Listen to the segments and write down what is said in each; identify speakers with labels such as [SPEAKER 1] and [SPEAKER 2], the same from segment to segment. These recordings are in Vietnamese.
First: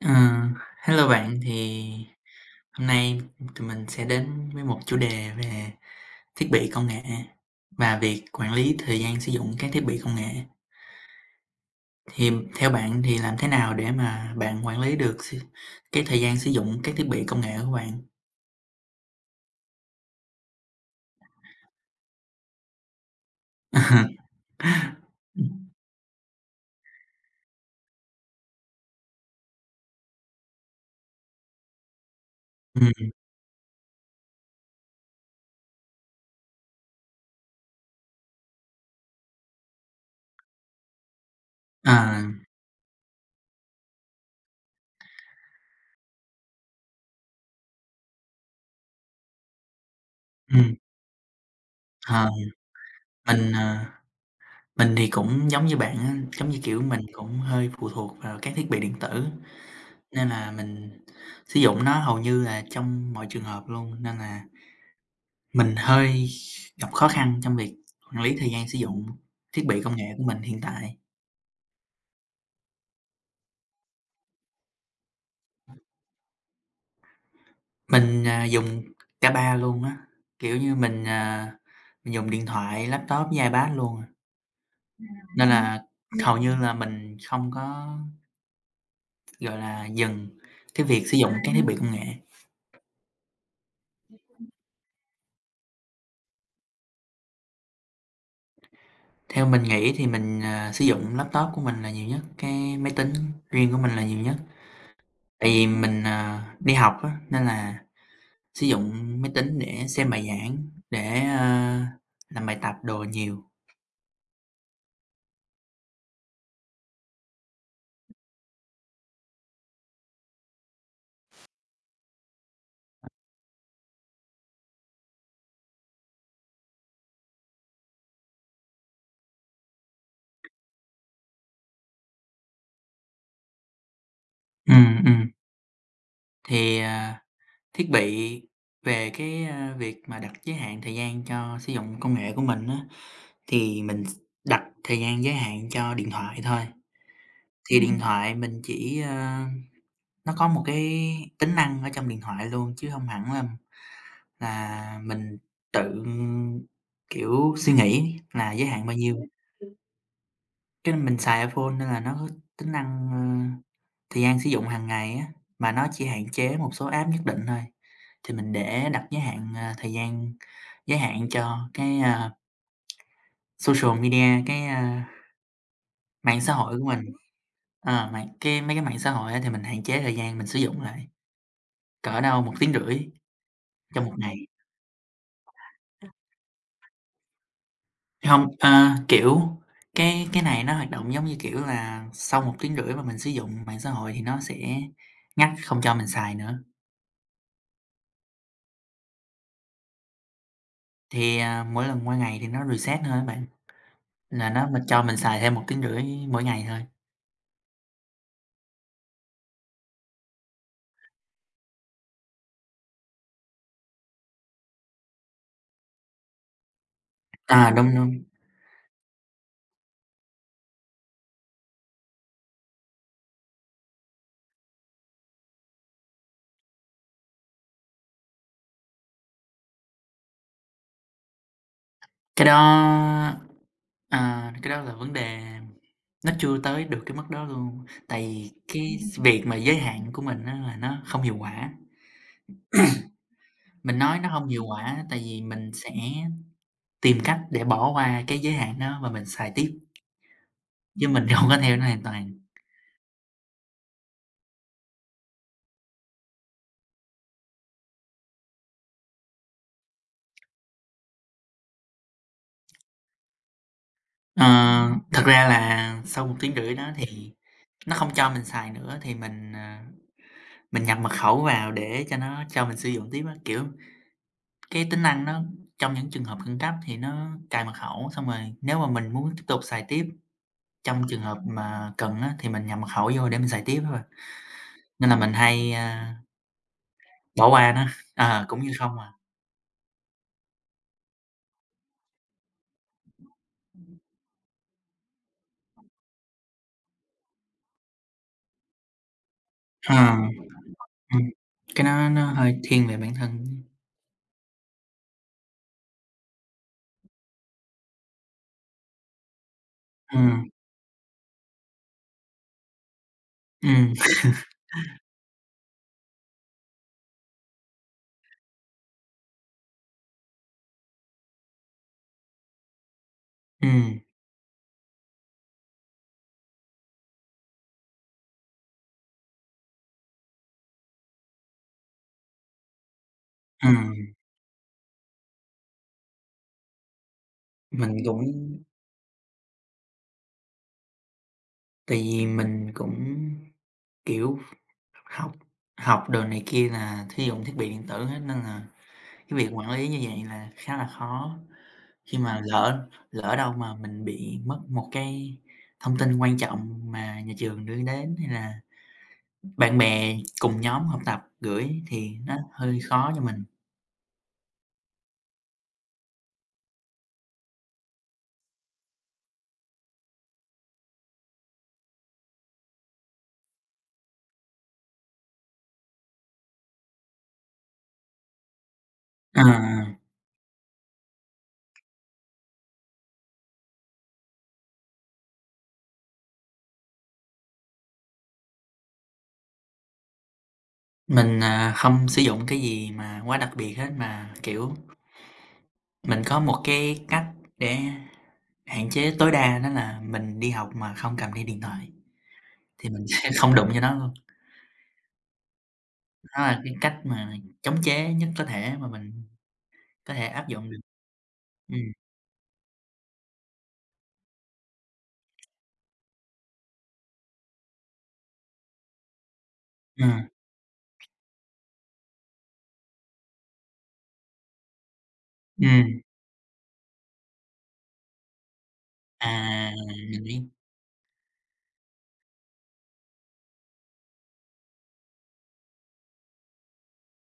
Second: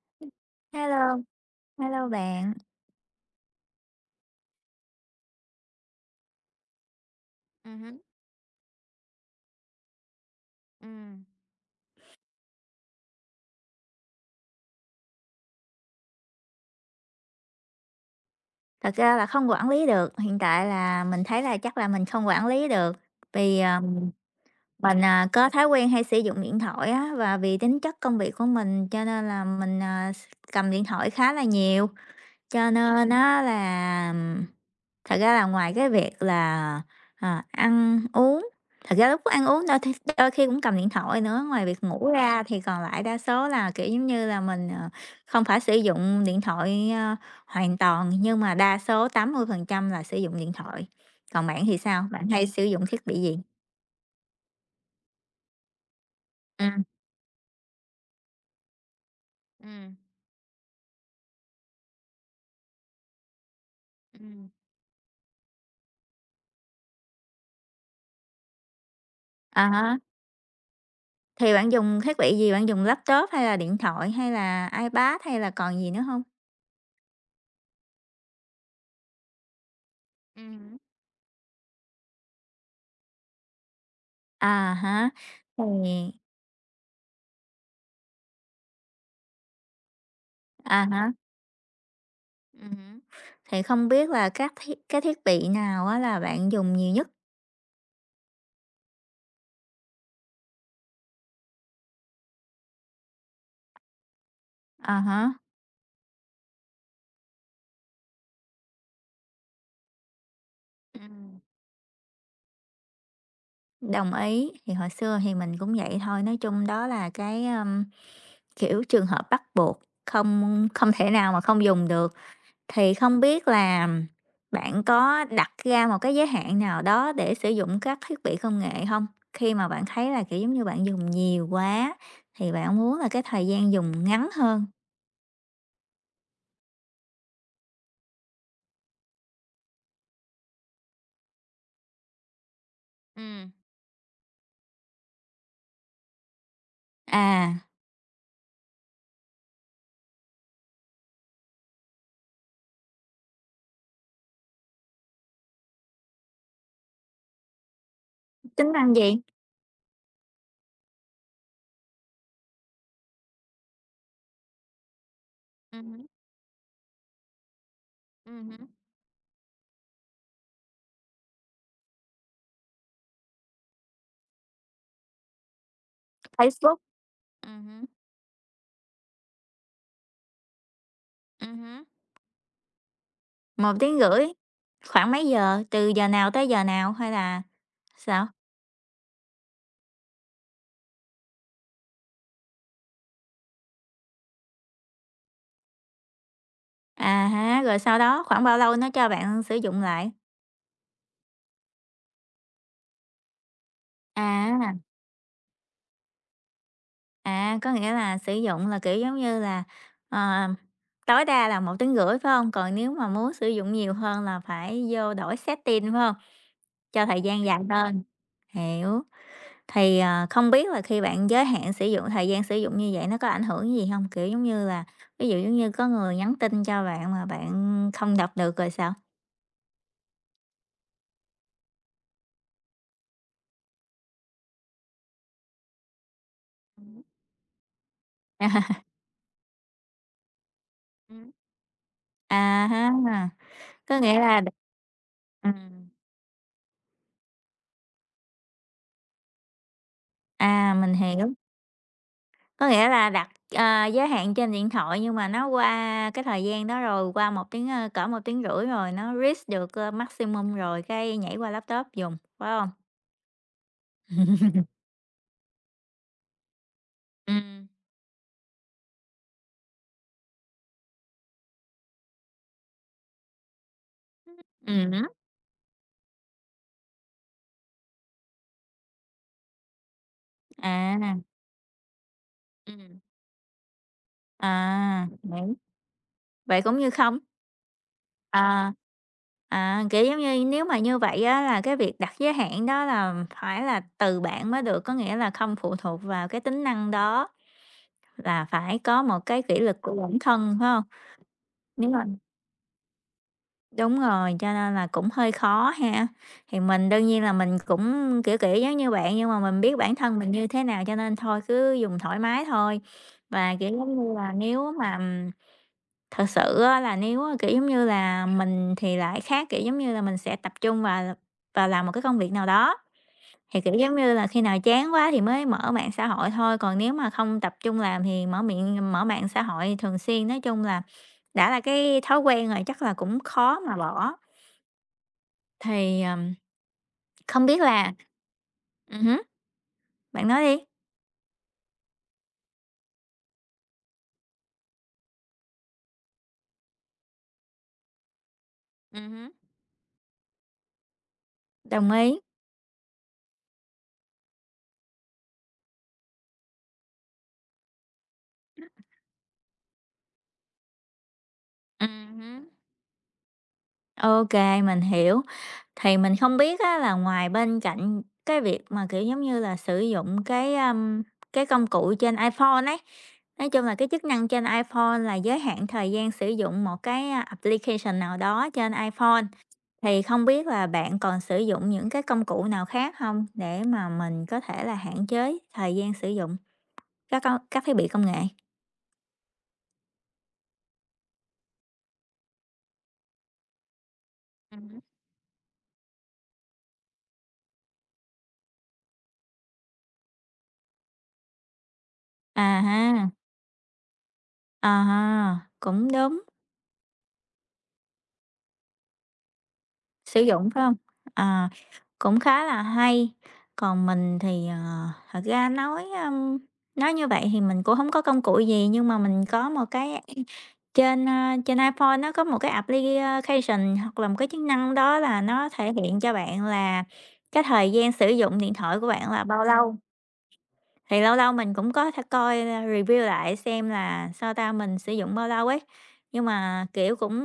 [SPEAKER 1] Ờ, Hello
[SPEAKER 2] Hello,
[SPEAKER 1] bạn. Thì
[SPEAKER 2] hello bạn.
[SPEAKER 1] hôm nay tụi mình sẽ đến với một chủ đề về thiết bị công nghệ
[SPEAKER 2] Ừm hứm,
[SPEAKER 1] và việc quản lý thời gian sử dụng các thiết bị công nghệ.
[SPEAKER 2] ừm.
[SPEAKER 1] Thì theo bạn thì làm thế nào để mà bạn quản lý được cái thời gian sử dụng các thiết bị công nghệ của bạn?
[SPEAKER 2] Thật ra là không quản lý được, hiện tại là mình thấy là chắc là mình không quản lý được, vì, mình, có thói quen hay sử dụng điện thoại á, và vì tính chất công việc của mình cho nên là mình, à, s cầm điện thoại khá là nhiều. Cho nên
[SPEAKER 1] Ừm,
[SPEAKER 2] á là thật ra là ngoài cái việc là, ăn uống, thật ra lúc ăn uống đôi khi cũng cầm điện thoại nữa, ngoài việc ngủ
[SPEAKER 1] à,
[SPEAKER 2] ra thì còn lại đa số là, kiểu, giống như là, mình, không phải sử dụng điện thoại, hoàn toàn, nhưng mà đa số 80% là sử dụng điện
[SPEAKER 1] ừm,
[SPEAKER 2] thoại. Còn bạn thì sao? Bạn
[SPEAKER 1] ờ,
[SPEAKER 2] hay sử dụng thiết bị gì?
[SPEAKER 1] mình, ờ, mình thì cũng giống như bạn á, giống như, kiểu,
[SPEAKER 2] Ừm.
[SPEAKER 1] mình cũng hơi phụ thuộc vào các thiết bị điện tử.
[SPEAKER 2] Ừm,
[SPEAKER 1] Nên là mình sử dụng nó hầu như là trong mọi trường hợp luôn, nên là
[SPEAKER 2] ừm.
[SPEAKER 1] mình hơi gặp khó khăn trong việc quản lý thời gian sử dụng
[SPEAKER 2] À
[SPEAKER 1] thiết bị công
[SPEAKER 2] há,
[SPEAKER 1] nghệ của mình hiện tại.
[SPEAKER 2] thì bạn dùng thiết bị gì? Bạn dùng laptop hay là điện thoại hay là iPad hay là còn gì nữa không?
[SPEAKER 1] Mình dùng cả ba luôn á, kiểu như,
[SPEAKER 2] Ừm.
[SPEAKER 1] mình dùng điện thoại, laptop với iPad luôn à,
[SPEAKER 2] À há,
[SPEAKER 1] nên là
[SPEAKER 2] thì
[SPEAKER 1] hầu như là mình không có, gọi là, dừng
[SPEAKER 2] à
[SPEAKER 1] cái việc
[SPEAKER 2] há,
[SPEAKER 1] sử dụng các thiết bị công nghệ.
[SPEAKER 2] hứm, thì không biết là các thiết cái thiết bị nào á là bạn dùng nhiều nhất?
[SPEAKER 1] Theo mình nghĩ thì mình sử dụng laptop của mình là nhiều nhất, cái máy tính riêng của mình là nhiều nhất.
[SPEAKER 2] À há,
[SPEAKER 1] Tại vì mình đi học á, nên là sử dụng máy tính để xem bài giảng, để,
[SPEAKER 2] ừm,
[SPEAKER 1] ờ, làm bài tập đồ nhiều.
[SPEAKER 2] đồng ý, thì hồi xưa thì mình cũng vậy thôi, nói chung đó là cái, kiểu, trường hợp bắt buộc, không không thể nào mà không dùng được. Thì không biết là bạn có đặt ra một cái giới hạn nào đó để sử dụng các thiết bị công nghệ không? Khi mà bạn thấy là, kiểu, giống như bạn dùng nhiều quá thì bạn muốn là cái thời gian dùng ngắn hơn.
[SPEAKER 1] Ừm, ừm, thì, ờ, Thiết bị về cái, việc mà đặt giới hạn thời gian cho sử dụng công nghệ của mình á,
[SPEAKER 2] Ừm.
[SPEAKER 1] thì mình đặt thời gian giới hạn cho điện thoại thôi.
[SPEAKER 2] À,
[SPEAKER 1] Thì điện thoại mình chỉ, nó có một cái tính năng ở trong điện thoại luôn chứ không hẳn là mình tự, kiểu, suy nghĩ là giới
[SPEAKER 2] tính
[SPEAKER 1] hạn
[SPEAKER 2] năng
[SPEAKER 1] bao nhiêu.
[SPEAKER 2] gì?
[SPEAKER 1] Cái mình xài iPhone nên là nó có tính năng, thời gian sử dụng hàng ngày á, mà nó
[SPEAKER 2] Ừm
[SPEAKER 1] chỉ hạn chế một số app nhất định thôi. Thì mình
[SPEAKER 2] ừm
[SPEAKER 1] để đặt giới hạn, thời gian giới hạn cho cái, social media, cái, mạng xã
[SPEAKER 2] Facebook.
[SPEAKER 1] hội của mình.
[SPEAKER 2] Hứm,
[SPEAKER 1] Ờ, mạng cái Mấy cái mạng xã hội á thì mình hạn chế thời gian mình sử dụng lại,
[SPEAKER 2] hứm.
[SPEAKER 1] cỡ đâu một tiếng rưỡi
[SPEAKER 2] 1,5 tiếng,
[SPEAKER 1] trong một
[SPEAKER 2] rưỡi,
[SPEAKER 1] ngày.
[SPEAKER 2] khoảng mấy giờ? Từ giờ nào tới giờ nào hay là sao?
[SPEAKER 1] Hông, kiểu, cái này nó hoạt động giống như, kiểu là, sau một tiếng rưỡi mà mình sử dụng mạng xã hội thì nó sẽ ngắt không cho mình xài nữa.
[SPEAKER 2] À há, rồi sau đó khoảng bao lâu nó cho bạn sử dụng lại?
[SPEAKER 1] Mỗi lần qua ngày thì nó reset thôi á bạn, là
[SPEAKER 2] À,
[SPEAKER 1] mình cho mình xài thêm một tiếng rưỡi mỗi ngày thôi.
[SPEAKER 2] có nghĩa là sử dụng là, kiểu, giống như là, ờ, tối đa là một tiếng, rưỡi, phải hông? Còn nếu mà muốn sử dụng nhiều hơn là phải vô đổi setting, phải hông? Cho thời gian dài
[SPEAKER 1] Đúng,
[SPEAKER 2] hơn,
[SPEAKER 1] đúng.
[SPEAKER 2] hiểu. Thì, không biết là khi bạn giới hạn sử dụng thời gian sử dụng như vậy nó có ảnh hưởng gì không? Kiểu, giống như là, ví dụ giống như có người nhắn tin cho bạn mà bạn không đọc được rồi sao?
[SPEAKER 1] Cái đó, à, cái đó là vấn đề nó chưa tới được cái mức đó luôn, tại vì
[SPEAKER 2] À.
[SPEAKER 1] cái việc mà giới hạn của mình á là nó không hiệu quả.
[SPEAKER 2] À ha,
[SPEAKER 1] Mình
[SPEAKER 2] có
[SPEAKER 1] nói
[SPEAKER 2] nghĩa
[SPEAKER 1] nó
[SPEAKER 2] là đ
[SPEAKER 1] hông hiệu quả tại vì mình
[SPEAKER 2] ừm,
[SPEAKER 1] sẽ tìm cách để bỏ qua cái giới hạn đó và mình xài tiếp,
[SPEAKER 2] à, mình
[SPEAKER 1] chứ mình
[SPEAKER 2] hiểu,
[SPEAKER 1] hông có theo nó hoàn toàn.
[SPEAKER 2] có nghĩa là đặt, giới hạn trên điện thoại nhưng mà nó qua cái thời gian đó rồi, qua một tiếng, cỡ một tiếng rưỡi rồi nó reach được, maximum rồi cái nhảy qua laptop dùng, phải không?
[SPEAKER 1] Ờ, Thật ra là sau một tiếng rưỡi đó thì
[SPEAKER 2] ừ
[SPEAKER 1] nó không cho mình xài nữa thì mình nhập mật khẩu vào để cho nó cho mình sử dụng tiếp á, kiểu, cái tính
[SPEAKER 2] ừ
[SPEAKER 1] năng nó trong những trường hợp khẩn cấp thì nó cài mật khẩu, xong rồi nếu mà mình muốn tiếp tục xài tiếp trong
[SPEAKER 2] à,
[SPEAKER 1] trường hợp mà cần á, thì mình nhập mật
[SPEAKER 2] Ừm.
[SPEAKER 1] khẩu vô để mình xài tiếp thôi, nên là mình
[SPEAKER 2] Hiểu.
[SPEAKER 1] hay,
[SPEAKER 2] Vậy cũng như không?
[SPEAKER 1] bỏ qua nó, cũng
[SPEAKER 2] À.
[SPEAKER 1] như không à.
[SPEAKER 2] À, kiểu, giống như, nếu mà như vậy á là cái việc đặt giới hạn đó là phải là từ bạn mới được, có nghĩa là không phụ thuộc vào cái tính năng đó, là phải có một cái kỷ luật của
[SPEAKER 1] Ờ,
[SPEAKER 2] bản thân, phải không?
[SPEAKER 1] ừm, cái
[SPEAKER 2] Nếu mà
[SPEAKER 1] đó nó hơi thiên về bản thân.
[SPEAKER 2] đúng rồi, cho nên là cũng hơi khó ha. Thì mình đương nhiên là mình cũng, kiểu, giống như bạn, nhưng mà mình biết bản thân mình
[SPEAKER 1] Ừm,
[SPEAKER 2] như thế nào cho nên thôi cứ dùng thoải mái thôi. Và, kiểu,
[SPEAKER 1] ừm,
[SPEAKER 2] giống như là, nếu mà Thật sự á là nếu á, kiểu, giống như là, mình thì lại khác, kiểu, giống như là, mình sẽ tập trung vào l vào làm một cái công việc nào đó, thì, kiểu, giống
[SPEAKER 1] ừm,
[SPEAKER 2] như là, khi nào chán quá thì mới mở mạng xã hội thôi, còn nếu mà không tập trung làm thì mở mạng xã hội thường xuyên. Nói chung là đã là cái thói quen rồi chắc là cũng khó mà
[SPEAKER 1] ừm,
[SPEAKER 2] bỏ. Thì, không biết là
[SPEAKER 1] mình cũng
[SPEAKER 2] ừm hứm, bạn nói đi.
[SPEAKER 1] tại vì mình cũng, kiểu, học học đồ này kia là sử dụng thiết bị điện tử hết nên là
[SPEAKER 2] Hứm.
[SPEAKER 1] cái việc quản lý như vậy là khá là khó,
[SPEAKER 2] Đồng
[SPEAKER 1] khi
[SPEAKER 2] ý.
[SPEAKER 1] mà lỡ lỡ đâu mà mình bị mất một cái thông tin quan trọng mà nhà trường đưa đến hay là bạn bè cùng nhóm học tập gửi thì nó
[SPEAKER 2] Hứm.
[SPEAKER 1] hơi khó cho mình.
[SPEAKER 2] OK, mình hiểu. Thì mình không biết á là ngoài bên cạnh cái việc mà, kiểu, giống như là, sử dụng cái, cái công cụ trên iPhone ấy, nói chung là cái chức năng trên iPhone là giới hạn thời gian sử dụng một cái, application nào đó trên iPhone,
[SPEAKER 1] Ờ,
[SPEAKER 2] thì không biết là bạn còn sử dụng những cái công cụ nào khác không để mà mình có thể là hạn chế thời gian sử dụng các thiết bị công nghệ?
[SPEAKER 1] không sử dụng cái gì mà quá đặc biệt hết, mà, kiểu,
[SPEAKER 2] Ừm
[SPEAKER 1] mình có một cái cách để hạn chế tối đa đó là mình đi học mà không cầm theo điện thoại,
[SPEAKER 2] À
[SPEAKER 1] thì mình
[SPEAKER 2] ha,
[SPEAKER 1] sẽ không đụng vô nó luôn.
[SPEAKER 2] à ha, cũng đúng.
[SPEAKER 1] Đó là cái cách mà chống chế nhất có thể mà mình có
[SPEAKER 2] Sử
[SPEAKER 1] thể áp
[SPEAKER 2] dụng, phải
[SPEAKER 1] dụng
[SPEAKER 2] không?
[SPEAKER 1] được.
[SPEAKER 2] À,
[SPEAKER 1] Ừm,
[SPEAKER 2] cũng khá là hay. Còn mình thì, thật ra nói, nói như vậy thì mình cũng không có công cụ gì, nhưng mà mình có một cái
[SPEAKER 1] ừm,
[SPEAKER 2] trên, trên iPhone nó có một cái application hoặc là một cái chức năng đó là nó thể hiện
[SPEAKER 1] ừm,
[SPEAKER 2] cho bạn là cái thời gian sử dụng điện thoại của bạn là bao
[SPEAKER 1] à,
[SPEAKER 2] lâu.
[SPEAKER 1] mình biết.
[SPEAKER 2] Thì lâu lâu mình cũng có thể coi, review lại xem là, sao ta, mình sử dụng bao lâu ấy, nhưng mà, kiểu, cũng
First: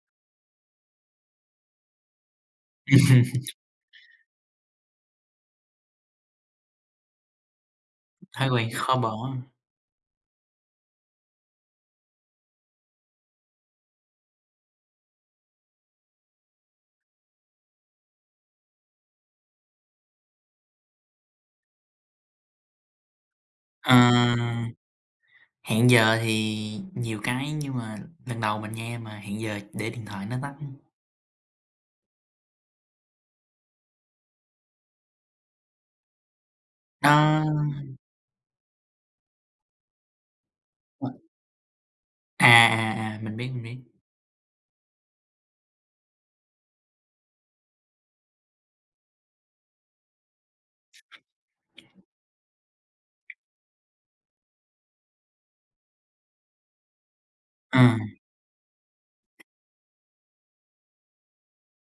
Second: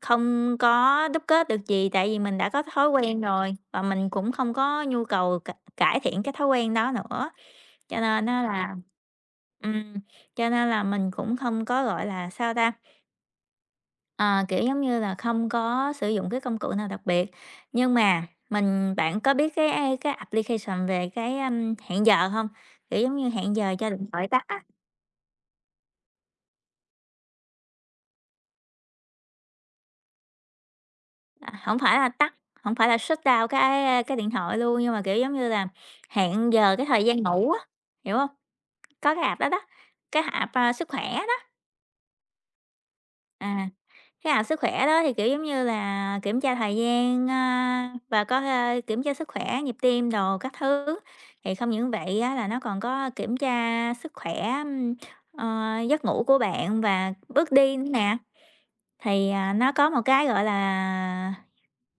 [SPEAKER 2] không có đúc kết được gì, tại vì mình đã có thói quen rồi và mình cũng không có nhu cầu cải thiện cái thói quen đó nữa. Cho nên nó
[SPEAKER 1] Thói quen
[SPEAKER 2] là
[SPEAKER 1] khó bỏ.
[SPEAKER 2] ừm, cho nên là mình cũng không có, gọi là, sao ta. À, kiểu, giống như là, không có sử dụng cái công cụ nào đặc biệt, nhưng mà bạn có biết cái application về cái, hẹn giờ không? Kiểu, giống như, hẹn giờ cho
[SPEAKER 1] Ờ,
[SPEAKER 2] điện thoại tắt á,
[SPEAKER 1] Hẹn giờ thì nhiều cái nhưng mà lần đầu mình nghe mà hẹn giờ để điện thoại nó tắt
[SPEAKER 2] à, hổng phải là tắt, không phải là shutdown cái điện thoại luôn, nhưng mà, kiểu, giống như là, hẹn giờ cái thời gian
[SPEAKER 1] nó
[SPEAKER 2] ngủ á, hiểu không? Có cái app đó đó, cái app, sức khỏe đó.
[SPEAKER 1] à, à, à, mình biết, mình
[SPEAKER 2] À.
[SPEAKER 1] biết.
[SPEAKER 2] Cái app sức khỏe đó thì, kiểu, giống như là, kiểm tra thời gian, và có thể kiểm tra sức khỏe, nhịp tim đồ các thứ. Thì không những vậy á là nó còn có kiểm tra sức khỏe, giấc ngủ của bạn và bước đi
[SPEAKER 1] Ờ,
[SPEAKER 2] nữa nè. Thì, nó có một cái, gọi là,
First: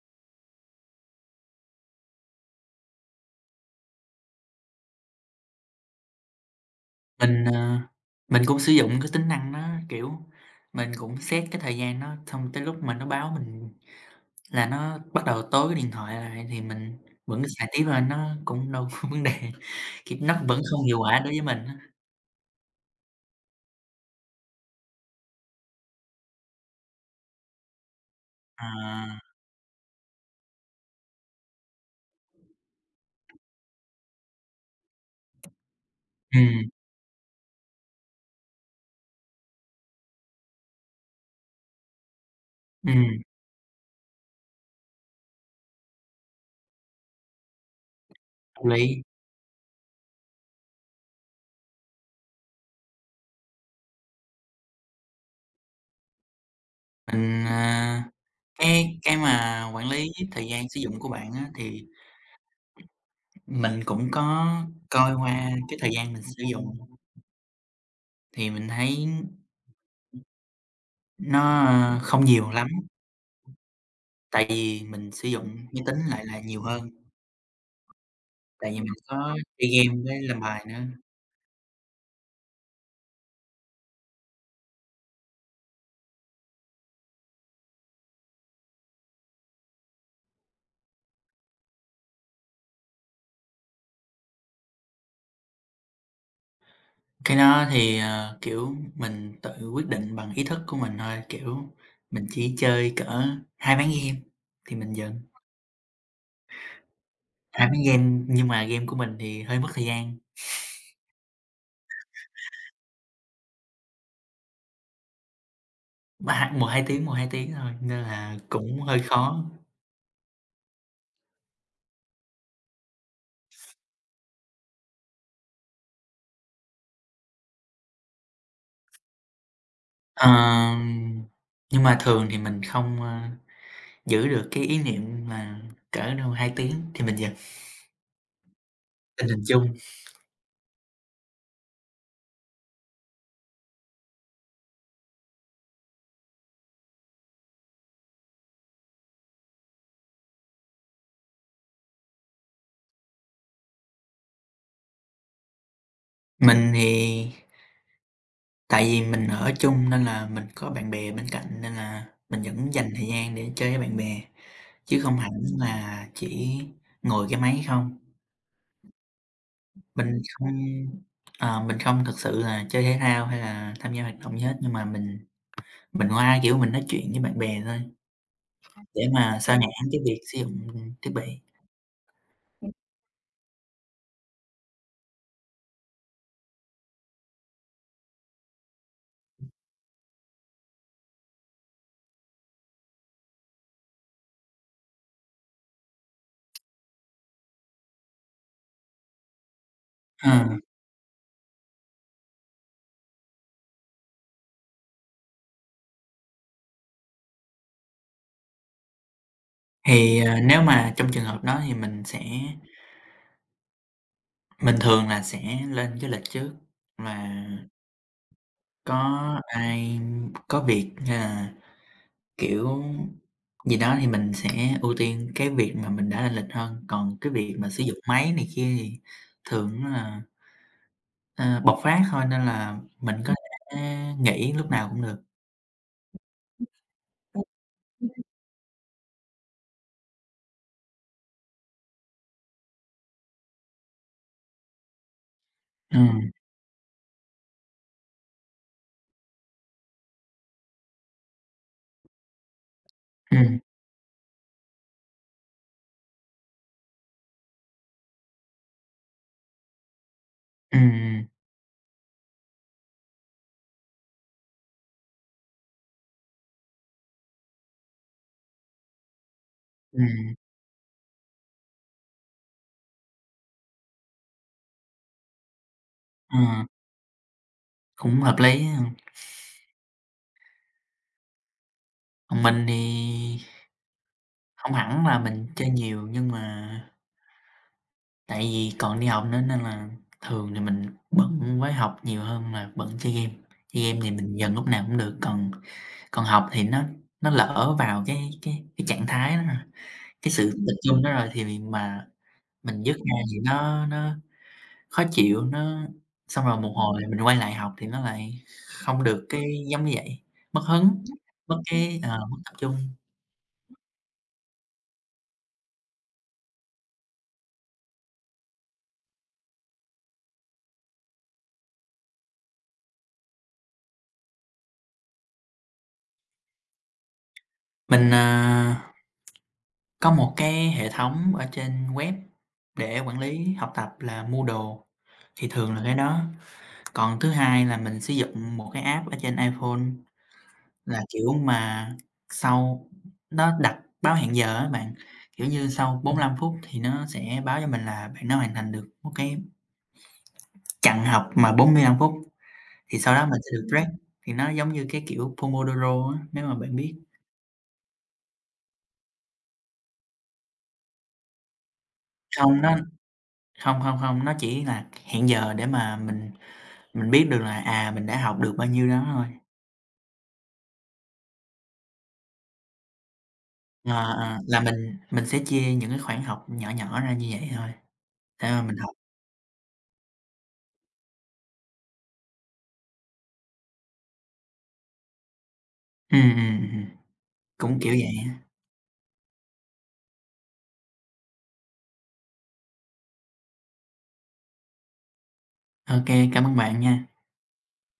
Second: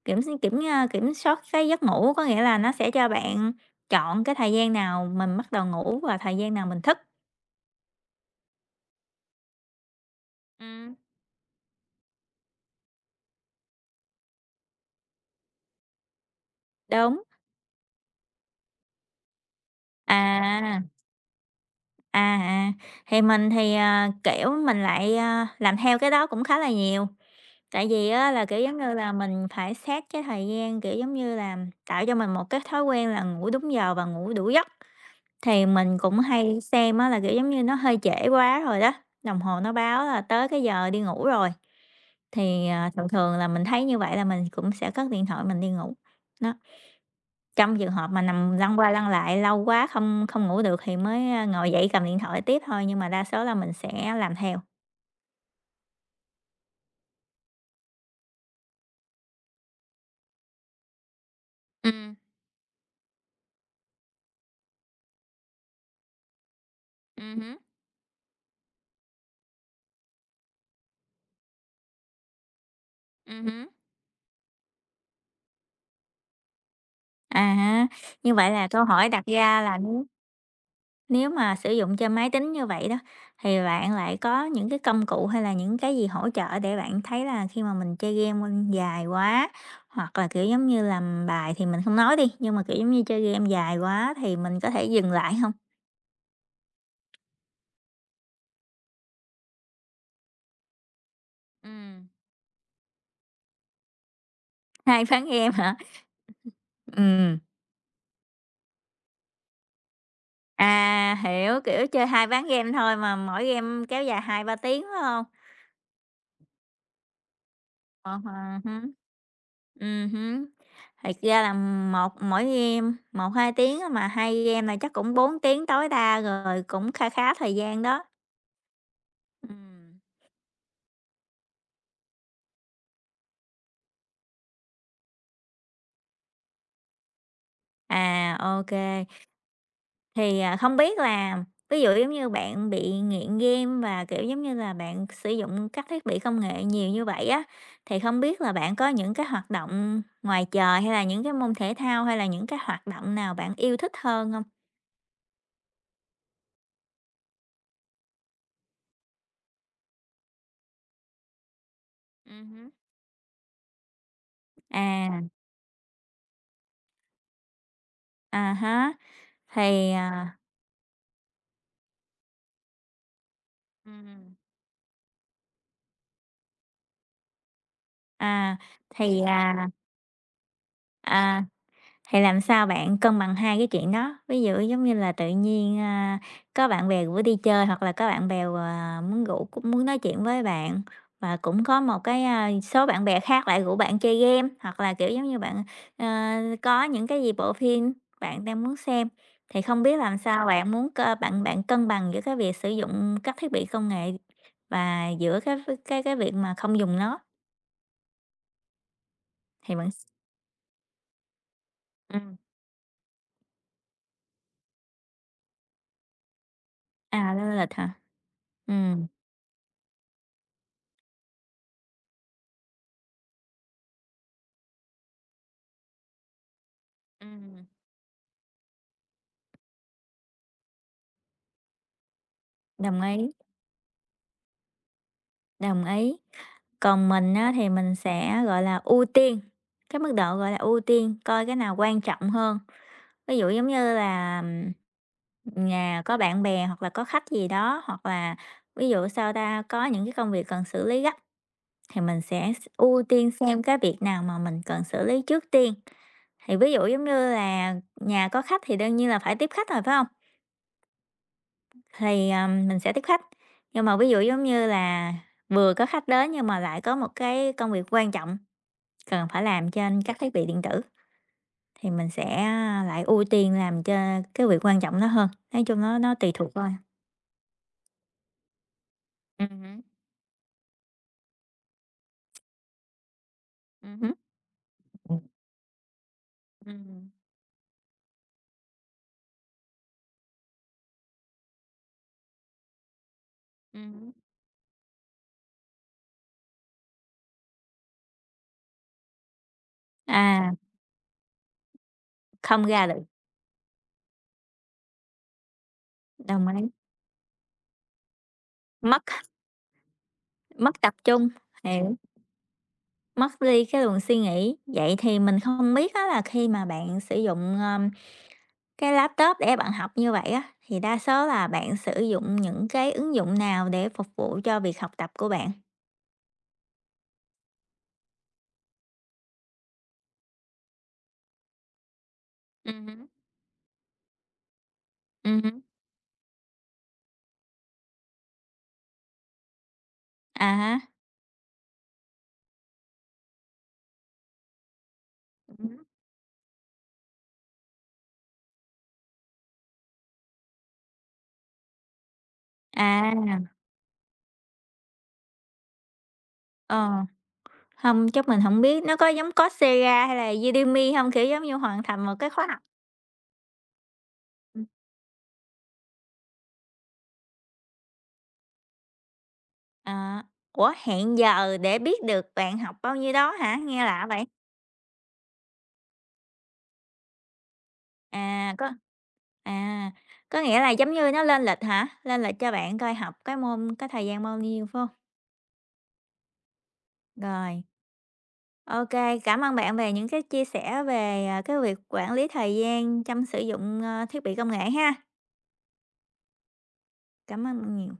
[SPEAKER 2] kiểm kiểm, a, kiểm soát cái giấc ngủ, có nghĩa là nó sẽ cho bạn chọn cái thời gian nào mình bắt đầu ngủ và thời gian nào mình thức.
[SPEAKER 1] mình, ờ, mình cũng sử dụng cái tính năng nó, kiểu, mình
[SPEAKER 2] Ừm.
[SPEAKER 1] cũng set cái thời gian nó xong tới lúc mà nó báo mình là nó bắt đầu tối cái điện thoại lại thì mình
[SPEAKER 2] Đúng,
[SPEAKER 1] vẫn cứ xài tiếp thôi, nó cũng đâu có vấn đề,
[SPEAKER 2] À.
[SPEAKER 1] kiểu, nó vẫn
[SPEAKER 2] à.
[SPEAKER 1] không hiệu quả đối với mình á.
[SPEAKER 2] À, à, thì mình thì, kiểu, mình lại, làm theo cái đó cũng khá là nhiều. Tại vì á là, kiểu, giống như là,
[SPEAKER 1] À,
[SPEAKER 2] mình phải xét cái thời gian, kiểu, giống như là, tạo cho mình một cái thói quen là ngủ đúng giờ và ngủ đủ giấc. Thì mình cũng hay
[SPEAKER 1] ừm,
[SPEAKER 2] xem á là, kiểu, giống như, nó hơi trễ quá rồi đó, đồng hồ nó báo là tới cái giờ đi ngủ rồi. Thì, thường
[SPEAKER 1] ừm,
[SPEAKER 2] thường là mình thấy như vậy là mình cũng sẽ cất điện thoại mình đi ngủ, đó. Trong trường hợp mà nằm
[SPEAKER 1] Hợp
[SPEAKER 2] lăn qua
[SPEAKER 1] lý.
[SPEAKER 2] lăn lại lâu quá không không ngủ được thì mới, ngồi dậy cầm điện thoại tiếp thôi, nhưng mà đa số là mình sẽ làm theo.
[SPEAKER 1] Mình, à Cái mà quản lý thời gian sử dụng của bạn á, thì
[SPEAKER 2] Ừm,
[SPEAKER 1] mình cũng có coi qua cái thời gian mình sử dụng
[SPEAKER 2] hứm,
[SPEAKER 1] thì mình thấy nó, không nhiều lắm,
[SPEAKER 2] hứm.
[SPEAKER 1] tại vì mình sử dụng máy tính lại là nhiều hơn,
[SPEAKER 2] À ha, như vậy là
[SPEAKER 1] tại vì
[SPEAKER 2] câu
[SPEAKER 1] mình
[SPEAKER 2] hỏi đặt
[SPEAKER 1] có
[SPEAKER 2] ra
[SPEAKER 1] chơi
[SPEAKER 2] là
[SPEAKER 1] game
[SPEAKER 2] nếu
[SPEAKER 1] với làm bài nữa.
[SPEAKER 2] nếu mà sử dụng trên máy tính như vậy đó, thì bạn lại có những cái công cụ hay là những cái gì hỗ trợ để bạn thấy là khi mà mình chơi game dài quá, hoặc là, kiểu, giống như, làm bài thì mình không nói đi, nhưng mà, kiểu, giống như, chơi game dài quá thì mình có thể dừng lại không?
[SPEAKER 1] Cái đó thì, kiểu, mình tự quyết định bằng ý thức của mình thôi, kiểu,
[SPEAKER 2] Ừm,
[SPEAKER 1] mình chỉ chơi cỡ 2 ván game thì mình
[SPEAKER 2] hay
[SPEAKER 1] dừng.
[SPEAKER 2] ván game hả? Ừm.
[SPEAKER 1] Hai ván game nhưng mà game của mình thì hơi mất thời gian,
[SPEAKER 2] À, hiểu, kiểu, chơi 2 ván game thôi mà mỗi game kéo dài hai ba tiếng, phải không?
[SPEAKER 1] một hai tiếng thôi nên
[SPEAKER 2] Ờ
[SPEAKER 1] là
[SPEAKER 2] ha,
[SPEAKER 1] cũng
[SPEAKER 2] hứm.
[SPEAKER 1] hơi khó.
[SPEAKER 2] Hứm. Thiệt ra là mỗi game một 2 tiếng á, mà hai game là chắc cũng 4 tiếng tối đa rồi, cũng kha khá thời gian đó. Ừm.
[SPEAKER 1] Ờm, nhưng mà thường thì mình không, giữ được cái ý niệm là cỡ đâu 2 tiếng thì mình dừng,
[SPEAKER 2] À, ok.
[SPEAKER 1] tình hình chung.
[SPEAKER 2] Thì, không biết là ví dụ giống như bạn bị nghiện game và, kiểu, giống như là, bạn sử dụng các thiết bị công nghệ nhiều như vậy á, thì không biết là bạn có những cái hoạt động ngoài trời, hay là những cái môn thể thao, hay là những cái hoạt động nào bạn yêu thích hơn không?
[SPEAKER 1] Mình thì Tại vì mình ở chung nên là mình có bạn bè bên cạnh nên là mình
[SPEAKER 2] Hứm.
[SPEAKER 1] vẫn dành thời gian để chơi với bạn bè, chứ không
[SPEAKER 2] À,
[SPEAKER 1] hẳn là chỉ ngồi cái máy không.
[SPEAKER 2] à há, thì,
[SPEAKER 1] Mình
[SPEAKER 2] à
[SPEAKER 1] không mình không thực sự là chơi thể thao hay là tham gia hoạt
[SPEAKER 2] Ừm.
[SPEAKER 1] động gì hết, nhưng mà mình qua, kiểu, mình nói chuyện với bạn bè thôi,
[SPEAKER 2] à,
[SPEAKER 1] để
[SPEAKER 2] thì,
[SPEAKER 1] mà xao
[SPEAKER 2] à,
[SPEAKER 1] nhãng cái việc sử dụng thiết bị.
[SPEAKER 2] à Thì làm sao bạn cân bằng hai cái chuyện đó? Ví dụ giống như là tự nhiên, có bạn bè rủ đi chơi hoặc là có bạn bè, muốn rủ cũng muốn nói chuyện với bạn, và cũng có một cái, số bạn bè khác lại rủ bạn chơi game, hoặc là, kiểu, giống như bạn, ờ, có những cái gì bộ phim bạn đang muốn xem. Thì không biết làm
[SPEAKER 1] Ờ,
[SPEAKER 2] sao bạn muốn cơ bạn bạn cân bằng giữa cái việc sử dụng các thiết bị công nghệ và giữa cái việc mà không dùng nó, thì bạn s
[SPEAKER 1] Nếu mà trong trường hợp đó thì mình thường là sẽ lên cái lịch trước
[SPEAKER 2] à,
[SPEAKER 1] là
[SPEAKER 2] lên lịch hả? Ừm,
[SPEAKER 1] có ai có việc hay là kiểu, gì đó thì mình sẽ ưu tiên cái việc mà mình đã lên lịch hơn, còn cái việc
[SPEAKER 2] ừm,
[SPEAKER 1] mà sử dụng máy này kia thì thường là, ờ, bộc phát thôi nên là
[SPEAKER 2] đồng
[SPEAKER 1] mình
[SPEAKER 2] ý.
[SPEAKER 1] có thể nghỉ lúc nào cũng được.
[SPEAKER 2] Đồng ý. Còn mình á, thì mình sẽ, gọi là, ưu tiên, cái mức độ, gọi là, ưu tiên, coi cái nào quan trọng hơn. Ví dụ giống như là, nhà có
[SPEAKER 1] Ừm,
[SPEAKER 2] bạn bè hoặc là có khách gì đó, hoặc là ví dụ, sao ta, có những cái công việc cần xử lý gấp thì mình sẽ ưu tiên
[SPEAKER 1] ừm,
[SPEAKER 2] xem cái việc nào mà mình cần xử lý trước tiên. Thì ví dụ giống như là nhà có khách thì đương nhiên là phải tiếp khách rồi, phải không?
[SPEAKER 1] ừm,
[SPEAKER 2] Thì, mình sẽ tiếp khách. Nhưng mà ví dụ giống như là vừa có khách đến nhưng mà lại có một cái công việc quan trọng cần phải làm trên các thiết
[SPEAKER 1] ừm,
[SPEAKER 2] bị điện tử, thì mình sẽ lại ưu tiên làm cho cái việc quan trọng đó hơn. Nói chung nó tùy
[SPEAKER 1] ờ,
[SPEAKER 2] thuộc thôi.
[SPEAKER 1] Cũng hợp lý ha.
[SPEAKER 2] Hứm,
[SPEAKER 1] Còn mình thì
[SPEAKER 2] hứm,
[SPEAKER 1] hông hẳn
[SPEAKER 2] Ừm.
[SPEAKER 1] là mình chơi nhiều nhưng mà
[SPEAKER 2] ừm,
[SPEAKER 1] tại vì còn đi học nữa nên là thường thì mình bận với học nhiều hơn là bận chơi game. Chơi game thì mình dần lúc nào cũng được, còn Còn học thì nó lỡ vào cái trạng thái đó rồi, cái
[SPEAKER 2] À,
[SPEAKER 1] sự tập trung đó rồi thì mà
[SPEAKER 2] không
[SPEAKER 1] mình
[SPEAKER 2] ra được,
[SPEAKER 1] dứt ra thì nó khó chịu, nó xong
[SPEAKER 2] đồng
[SPEAKER 1] rồi
[SPEAKER 2] ý,
[SPEAKER 1] một hồi mình quay lại học thì nó lại
[SPEAKER 2] mất
[SPEAKER 1] không được cái giống như vậy, mất
[SPEAKER 2] mất tập
[SPEAKER 1] hứng,
[SPEAKER 2] trung, thì
[SPEAKER 1] mất tập trung.
[SPEAKER 2] Mất đi cái luồng suy nghĩ. Vậy thì mình không biết á là khi mà bạn sử dụng, cái laptop để bạn học như vậy á, thì đa số là bạn sử dụng những cái ứng dụng nào để phục vụ cho việc học tập của bạn?
[SPEAKER 1] Mình có một cái hệ thống ở trên web để
[SPEAKER 2] Hứm.
[SPEAKER 1] quản lý học tập là Moodle, thì thường là cái đó. Còn thứ hai là mình sử dụng một cái app ở trên iPhone.
[SPEAKER 2] À hả?
[SPEAKER 1] Là, kiểu, mà sau Nó đặt báo hẹn giờ á bạn, kiểu như,
[SPEAKER 2] Ừm
[SPEAKER 1] sau 45 phút thì nó sẽ báo cho mình là bạn đã hoàn thành được một cái chặng học mà 45 phút, thì sau đó
[SPEAKER 2] À,
[SPEAKER 1] mình sẽ được break, thì nó giống như cái kiểu Pomodoro á, nếu mà bạn
[SPEAKER 2] ờ,
[SPEAKER 1] biết.
[SPEAKER 2] hông, chắc mình không biết nó có giống Coursera hay là Udemy không? Kiểu, giống như hoàn thành một cái khóa học,
[SPEAKER 1] Không, nó chỉ
[SPEAKER 2] ừm,
[SPEAKER 1] là hẹn giờ để mà mình biết được là, mình đã học được bao nhiêu đó thôi.
[SPEAKER 2] ờ, ủa, hẹn giờ để biết được bạn học bao nhiêu đó hả? Nghe lạ vậy.
[SPEAKER 1] Ờ, là mình sẽ chia những cái khoảng học nhỏ nhỏ ra như vậy thôi, để
[SPEAKER 2] À,
[SPEAKER 1] mà
[SPEAKER 2] có
[SPEAKER 1] mình học.
[SPEAKER 2] à, có nghĩa là giống như nó lên lịch hả? Lên lịch cho bạn coi học cái thời gian bao nhiêu, phải hông?
[SPEAKER 1] Ừm, ừm, ừm,
[SPEAKER 2] Rồi,
[SPEAKER 1] Cũng kiểu vậy á.
[SPEAKER 2] ok, cảm ơn bạn về những cái chia sẻ về, cái việc quản lý thời gian trong sử dụng, thiết bị công nghệ ha.
[SPEAKER 1] Ô kê, cảm ơn bạn nha.
[SPEAKER 2] Cảm ơn bạn nhiều.